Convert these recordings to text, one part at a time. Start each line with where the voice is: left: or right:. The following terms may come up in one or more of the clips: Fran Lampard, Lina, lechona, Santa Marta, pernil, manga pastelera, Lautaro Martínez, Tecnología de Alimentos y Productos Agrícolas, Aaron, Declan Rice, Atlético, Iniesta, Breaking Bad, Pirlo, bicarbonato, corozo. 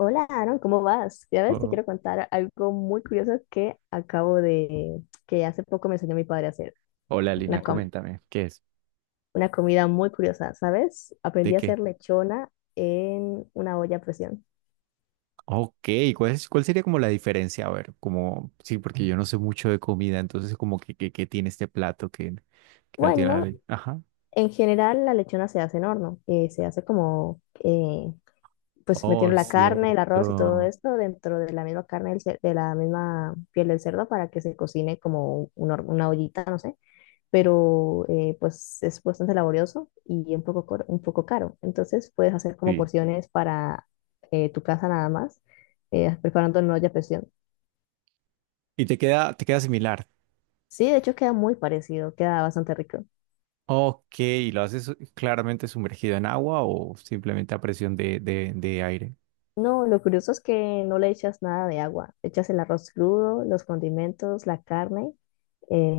left: Hola Aaron, ¿cómo vas? Ya ves, te
right: Oh,
left: quiero contar algo muy curioso que acabo de, que hace poco me enseñó mi padre a hacer.
right: hola Lina,
left: Una, com-
right: coméntame, ¿qué es?
left: una comida muy curiosa, ¿sabes? Aprendí
right: ¿De
left: a
right: qué?
left: hacer lechona en una olla a presión.
right: Ok, ¿cuál es, cuál sería como la diferencia? A ver, como, sí, porque yo no sé mucho de comida, entonces como que tiene este plato que no tiene la
left: Bueno,
right: ley. Ajá.
left: en general la lechona se hace en horno, se hace pues
right: Oh,
left: metiendo la carne, el arroz y todo
right: cierto.
left: esto dentro de la misma carne, de la misma piel del cerdo para que se cocine como una ollita, no sé. Pero pues es bastante laborioso y un poco caro. Entonces puedes hacer como
right: Sí.
left: porciones para tu casa nada más, preparando en una olla a presión.
right: ¿Y te queda similar?
left: Sí, de hecho queda muy parecido, queda bastante rico.
right: Ok, ¿y lo haces claramente sumergido en agua o simplemente a presión de aire?
left: No, lo curioso es que no le echas nada de agua, echas el arroz crudo, los condimentos, la carne, eh,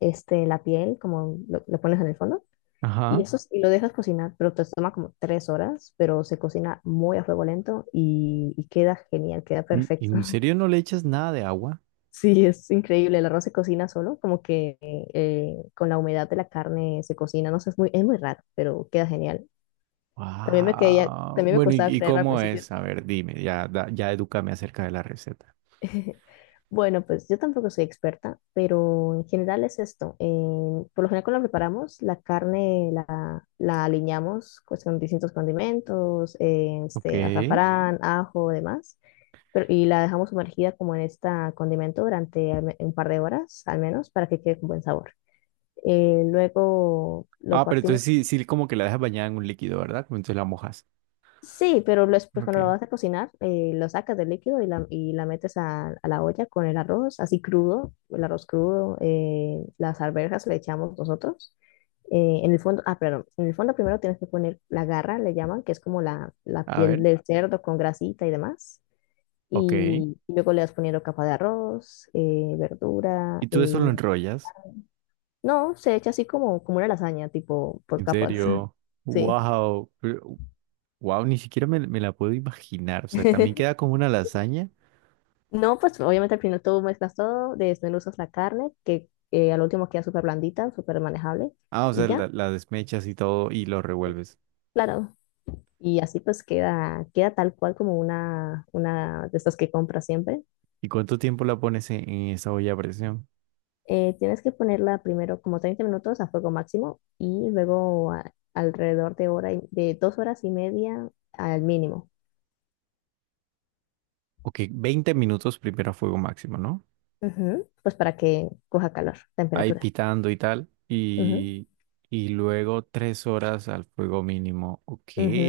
left: este, la piel, lo pones en el fondo,
right: Ajá.
left: y lo dejas cocinar, pero te toma como tres horas, pero se cocina muy a fuego lento y queda genial, queda perfecto.
right: En serio no le echas nada de agua?
left: Sí, es increíble. El arroz se cocina solo, como que con la humedad de la carne se cocina. No sé, es muy raro, pero queda genial.
right: Wow.
left: También me
right: Bueno,
left: costaba
right: y
left: creer al
right: cómo
left: principio.
right: es? A ver, dime, ya, ya edúcame acerca de la receta.
left: Bueno, pues yo tampoco soy experta, pero en general es esto. Por lo general cuando la preparamos, la aliñamos pues, con distintos condimentos,
right: Ok.
left: este, azafrán, ajo, demás, pero, y la dejamos sumergida como en este condimento durante un par de horas al menos para que quede con buen sabor. Luego lo
right: Ah, pero entonces
left: partimos.
right: sí, sí, como que la dejas bañada en un líquido, ¿verdad? Como entonces la mojas.
left: Sí, pues cuando lo
right: Ok.
left: vas a cocinar, lo sacas del líquido y la metes a la olla con el arroz, así crudo, el arroz crudo, las arvejas le echamos nosotros. En el fondo, ah, perdón, en el fondo primero tienes que poner la garra, le llaman, que es como la
right: A
left: piel
right: ver,
left: del cerdo con grasita y demás.
right: ok.
left: Y luego le vas poniendo capa de arroz, verdura.
right: ¿Y tú eso lo enrollas?
left: No, se echa así como una lasaña, tipo por
right: ¿En
left: capas.
right: serio?
left: Sí.
right: Wow. Wow, ni siquiera me la puedo imaginar. O sea, también queda como una lasaña.
left: No, pues obviamente al final tú mezclas todo, desmenuzas la carne, que al último queda súper blandita, súper manejable,
right: Ah, o
left: y
right: sea,
left: ya,
right: la desmechas y todo y lo
left: eh,
right: revuelves.
left: claro. Y así pues queda, queda tal cual como una de estas que compras siempre.
right: ¿Y cuánto tiempo la pones en esa olla a presión?
left: Tienes que ponerla primero como 30 minutos a fuego máximo y luego alrededor de dos horas y media al mínimo.
right: Ok, 20 minutos primero a fuego máximo, ¿no?
left: Ujú, pues para que coja calor,
right: Ahí
left: temperatura.
right: pitando y tal,
left: Ujú,
right: y luego 3 horas al fuego mínimo. Ok.
left: ujú.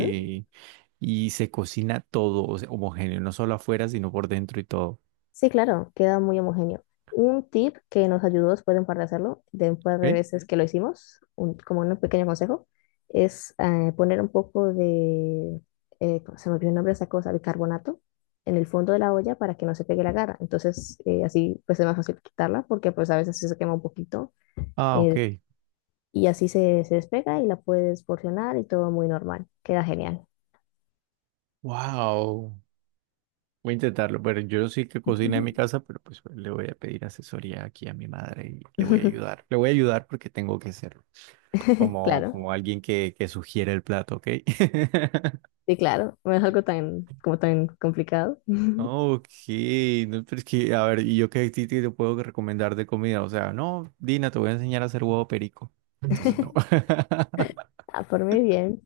right: Y se cocina todo, o sea, homogéneo, no solo afuera, sino por dentro y todo.
left: Sí, claro, queda muy homogéneo. Un tip que nos ayudó después de un par de hacerlo, de un par de
right: ¿Ok?
left: veces que lo hicimos, como un pequeño consejo, es poner un poco de, ¿cómo se me olvidó el nombre de esa cosa, bicarbonato, en el fondo de la olla para que no se pegue la garra. Entonces, así pues es más fácil quitarla porque pues a veces sí se quema un poquito
right: Ah, ok.
left: eh, y así se despega y la puedes porcionar y todo muy normal. Queda genial.
right: Wow. Voy a intentarlo, pero yo sí que cocina en mi casa, pero pues le voy a pedir asesoría aquí a mi madre y le voy a ayudar. Le voy a ayudar porque tengo que hacerlo, como,
left: Claro,
right: como alguien que sugiere el plato, ¿ok?
left: sí, claro. No es algo tan, como tan complicado.
right: Ah, ok, no, pero es que, a ver, ¿y yo qué a ti te puedo recomendar de comida? O sea, no, Dina, te voy a enseñar a hacer huevo perico. Entonces, no.
left: Ah, por mí bien.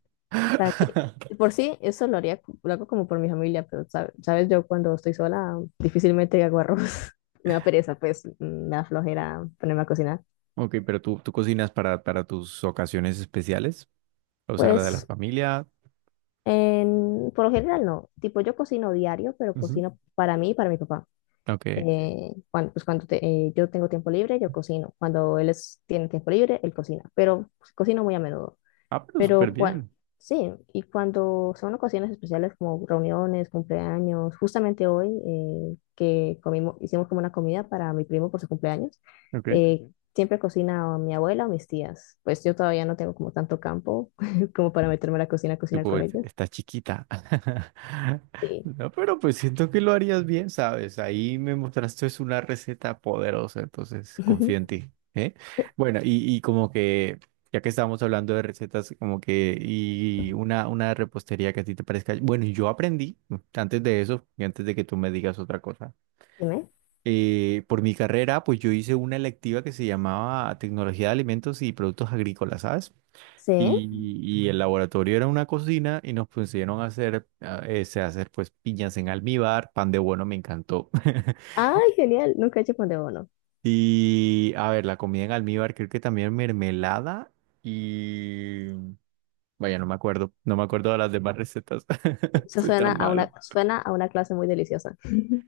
left: También, por sí, eso lo haría, co- lo hago como por mi familia, pero sabes, yo cuando estoy sola difícilmente hago arroz. Me da pereza, pues, me da flojera ponerme a cocinar.
right: Ok, pero tú cocinas para tus ocasiones especiales, o sea, la de la
left: Pues,
right: familia.
left: en, por lo general no. Tipo, yo cocino diario, pero
right: Ujú.
left: cocino para mí y para mi papá.
right: Ok.
left: Cuando, yo tengo tiempo libre, yo cocino. Cuando tiene tiempo libre, él cocina. Pero pues, cocino muy a menudo.
right: Ah, pero súper
left: Pero cuan-
right: bien.
left: sí, y cuando son ocasiones especiales como reuniones, cumpleaños, justamente hoy que comimos, hicimos como una comida para mi primo por su cumpleaños,
right: Ok.
left: eh, siempre cocina o mi abuela o mis tías. Pues yo todavía no tengo como tanto campo como para meterme a la cocina a
right: Tú
left: cocinar
right: como,
left: con
right: "Es-
left: ellas.
right: está chiquita".
left: Sí.
right: No, pero pues siento que lo harías bien, ¿sabes? Ahí me mostraste es una receta poderosa, entonces confío en ti, ¿eh? Bueno, y como que, ya que estábamos hablando de recetas, como que, y una repostería que a ti te parezca. Bueno, yo aprendí antes de eso, y antes de que tú me digas otra cosa.
left: Dime.
right: Eh, por mi carrera, pues yo hice una electiva que se llamaba Tecnología de Alimentos y Productos Agrícolas, ¿sabes?
left: Sí.
right: Y, y el laboratorio era una cocina y nos pusieron a hacer, a hacer pues piñas en almíbar, pan de bueno, me encantó.
left: Ay, genial. Nunca he hecho pan de bono.
right: Y a ver, la comida en almíbar, creo que también mermelada y... Vaya, no me acuerdo, no me acuerdo de las demás recetas,
left: Eso
right: soy
left: suena
right: tan
left: a sí, una,
right: malo.
left: suena a una clase muy deliciosa.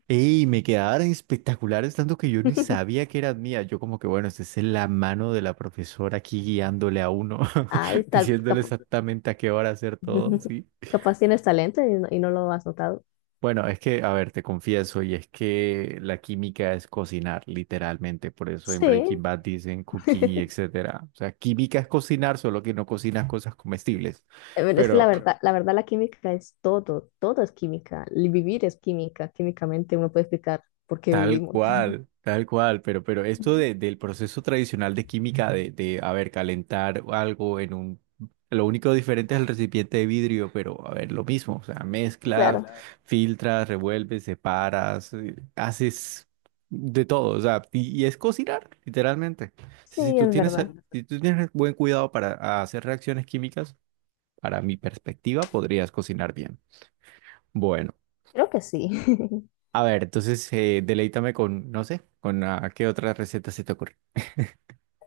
right: Y me quedaron espectaculares, tanto que yo ni sabía que eran mías. Yo como que, bueno, esta es la mano de la profesora aquí guiándole a uno,
left: Ay, tal,
right: diciéndole exactamente a qué hora hacer todo, ¿sí?
left: capaz tienes talento y no lo has notado.
right: Bueno, es que, a ver, te confieso, y es que la química es cocinar, literalmente. Por eso en
left: Sí,
right: Breaking Bad dicen cooking y etcétera. O sea, química es cocinar, solo que no cocinas cosas comestibles.
left: pero es que la
right: Pero
left: verdad, la verdad la química es todo, todo es química, el vivir es química, químicamente uno puede explicar por qué
right: tal
left: vivimos.
right: cual, tal cual, pero esto
left: Ujú.
right: del proceso tradicional de química, de, a ver, calentar algo en un... Lo único diferente es el recipiente de vidrio, pero a ver, lo mismo, o sea,
left: Sí,
right: mezclas,
left: claro,
right: filtras, revuelves, separas, haces de todo, o sea, y es cocinar, literalmente. Si, si
left: sí,
right: tú
left: es
right: tienes,
left: verdad,
right: si tú tienes buen cuidado para hacer reacciones químicas, para mi perspectiva, podrías cocinar bien. Bueno.
left: creo que sí.
right: A ver, entonces deleítame con, no sé, con qué otra receta se te ocurre.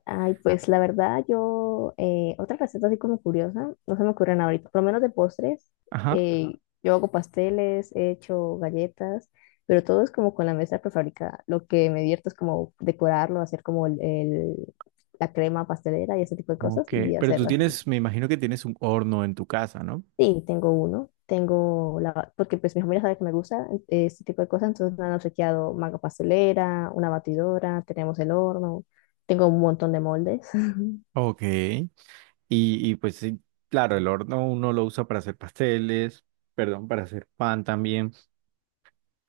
left: Ay, pues la verdad, yo, otra receta así como curiosa, no se me ocurren ahorita, por lo menos de postres,
right: Ajá.
left: yo hago pasteles, he hecho galletas, pero todo es como con la mesa prefabricada. Lo que me divierto es como decorarlo, hacer como la crema pastelera y ese tipo de cosas
right: Ok.
left: y
right: Pero tú
left: hacerlas así.
right: tienes, me imagino que tienes un horno en tu casa, ¿no?
left: Sí, tengo uno, tengo la, porque pues mi familia sabe que me gusta este tipo de cosas, entonces me han obsequiado manga pastelera, una batidora, tenemos el horno, tengo un montón de moldes.
right: Ok. Y pues sí, claro, el horno uno lo usa para hacer pasteles, perdón, para hacer pan también,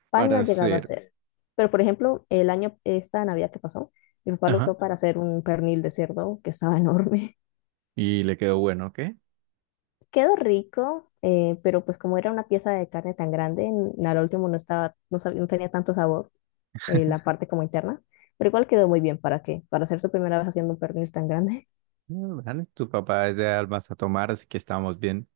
left: Pan no
right: para
left: ha llegado a
right: hacer...
left: hacer. Pero, por ejemplo, el año, esta Navidad que pasó, mi papá lo
right: Ajá.
left: usó para hacer un pernil de cerdo que estaba enorme.
right: Y le quedó bueno, ¿ok?
left: Quedó rico, pero pues como era una pieza de carne tan grande, al último no estaba, no sabía, no tenía tanto sabor la parte como interna, pero igual quedó muy bien. ¿Para qué? Para hacer su primera vez haciendo un pernil tan grande.
right: Mm, vale, tu papá es de almas a tomar, así que estamos bien.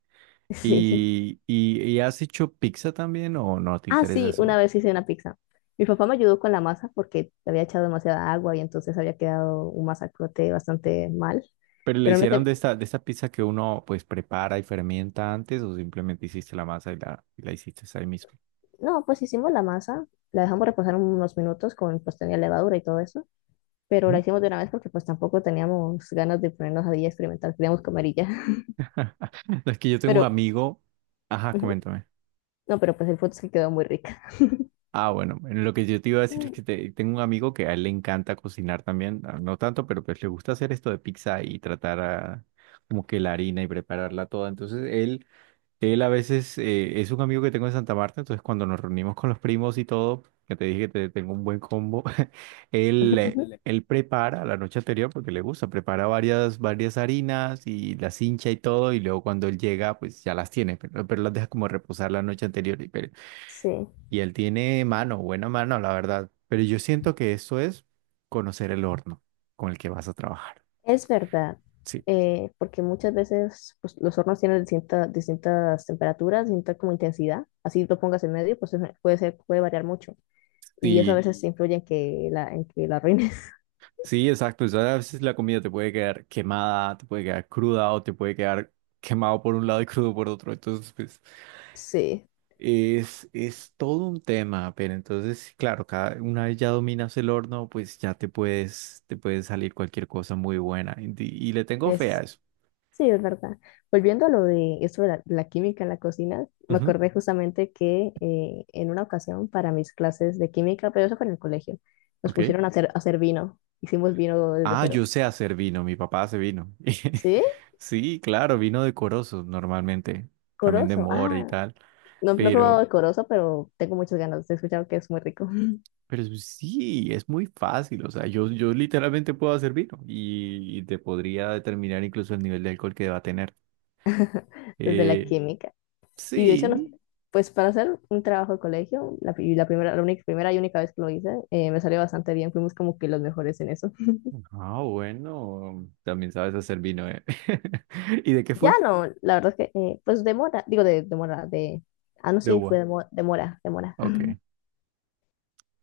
left: Sí.
right: Y has hecho pizza también o no te
left: Ah,
right: interesa
left: sí, una
right: eso?
left: vez hice una pizza. Mi papá me ayudó con la masa porque le había echado demasiada agua y entonces había quedado un masacote bastante mal.
right: Pero la
left: Pero él me,
right: hicieron
left: te-
right: de esta pizza que uno pues prepara y fermenta antes o simplemente hiciste la masa y y la hiciste ahí mismo.
left: No, pues hicimos la masa, la dejamos reposar unos minutos con, pues tenía levadura y todo eso, pero la
right: Ujú.
left: hicimos de una vez porque pues tampoco teníamos ganas de ponernos ahí a día experimental, queríamos comer y ya.
right: Es que yo tengo
left: Pero,
right: un amigo. Ajá,
left: ujú,
right: coméntame.
left: no, pero pues el punto es que quedó muy rica.
right: Ah, bueno, bueno, lo que yo te iba a decir es que tengo un amigo que a él le encanta cocinar también, ah, no tanto, pero pues le gusta hacer esto de pizza y tratar como que la harina y prepararla toda. Entonces él él a veces es un amigo que tengo en Santa Marta, entonces cuando nos reunimos con los primos y todo, que te dije que tengo un buen combo, él, él prepara la noche anterior porque le gusta, prepara varias harinas y las hincha y todo, y luego cuando él llega, pues ya las tiene, pero las deja como reposar la noche anterior. Y,
left: Sí,
right: y él tiene mano, buena mano, la verdad. Pero yo siento que eso es conocer el horno con el que vas a trabajar.
left: es verdad,
right: Sí.
left: porque muchas veces pues, los hornos tienen distintas temperaturas, distinta como intensidad, así lo pongas en medio, puede ser, puede variar mucho, y eso a
right: Sí,
left: veces influye en que la arruines.
right: sí, exacto. O sea, a veces la comida te puede quedar quemada, te puede quedar cruda o te puede quedar quemado por un lado y crudo por otro. Entonces, pues,
left: Sí,
right: es todo un tema, pero entonces, sí, claro, cada, una vez ya dominas el horno, pues ya te puedes, te puede salir cualquier cosa muy buena. Y le tengo fe a
left: es...
right: eso.
left: Sí, es verdad. Volviendo a lo de eso de la química en la cocina, me
right: Ujú,
left: acordé justamente que en una ocasión para mis clases de química, pero eso fue en el colegio, nos
right: ok.
left: pusieron a hacer vino. Hicimos vino desde
right: Ah,
left: cero.
right: yo sé hacer vino, mi papá hace vino.
left: ¿Sí?
right: Sí, claro, vino decoroso normalmente, también de
left: Corozo.
right: mora y
left: Ah,
right: tal,
left: no, no he probado
right: pero...
left: el sí, corozo, pero tengo muchas ganas. He escuchado que es muy rico
right: Pero sí, es muy fácil. O sea, yo literalmente puedo hacer vino y te podría determinar incluso el nivel de alcohol que va a tener.
left: desde la sí,
right: Eh,
left: química.
right: sí.
left: Sí. Pues para hacer un trabajo de colegio, la primera, la única, primera y única vez que lo hice, me salió bastante bien. Fuimos como que los mejores en eso.
right: Ah, bueno. También sabes hacer vino, ¿eh? ¿Y de qué
left: Ya
right: fue?
left: no, la verdad es que, pues demora, digo de demora, de, ah, no,
right: De
left: sí,
right: uva.
left: demora, demora,
right: Ok.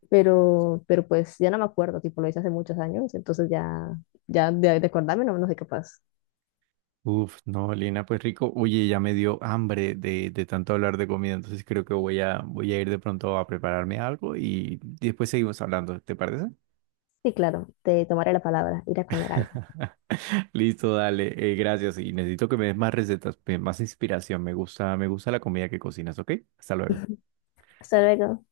left: pero pues ya no me acuerdo, tipo lo hice hace muchos años, entonces ya, ya de acordarme no, no soy capaz.
right: Uf, no, Lina, pues rico. Oye, ya me dio hambre de tanto hablar de comida, entonces creo que voy a, voy a ir de pronto a prepararme algo y después seguimos hablando, ¿te parece?
left: Sí, claro, te tomaré la palabra, ir a comer algo.
right: Listo, dale, gracias. Y necesito que me des más recetas, más inspiración. Me gusta la comida que cocinas, ¿ok? Hasta luego.
left: Hasta luego.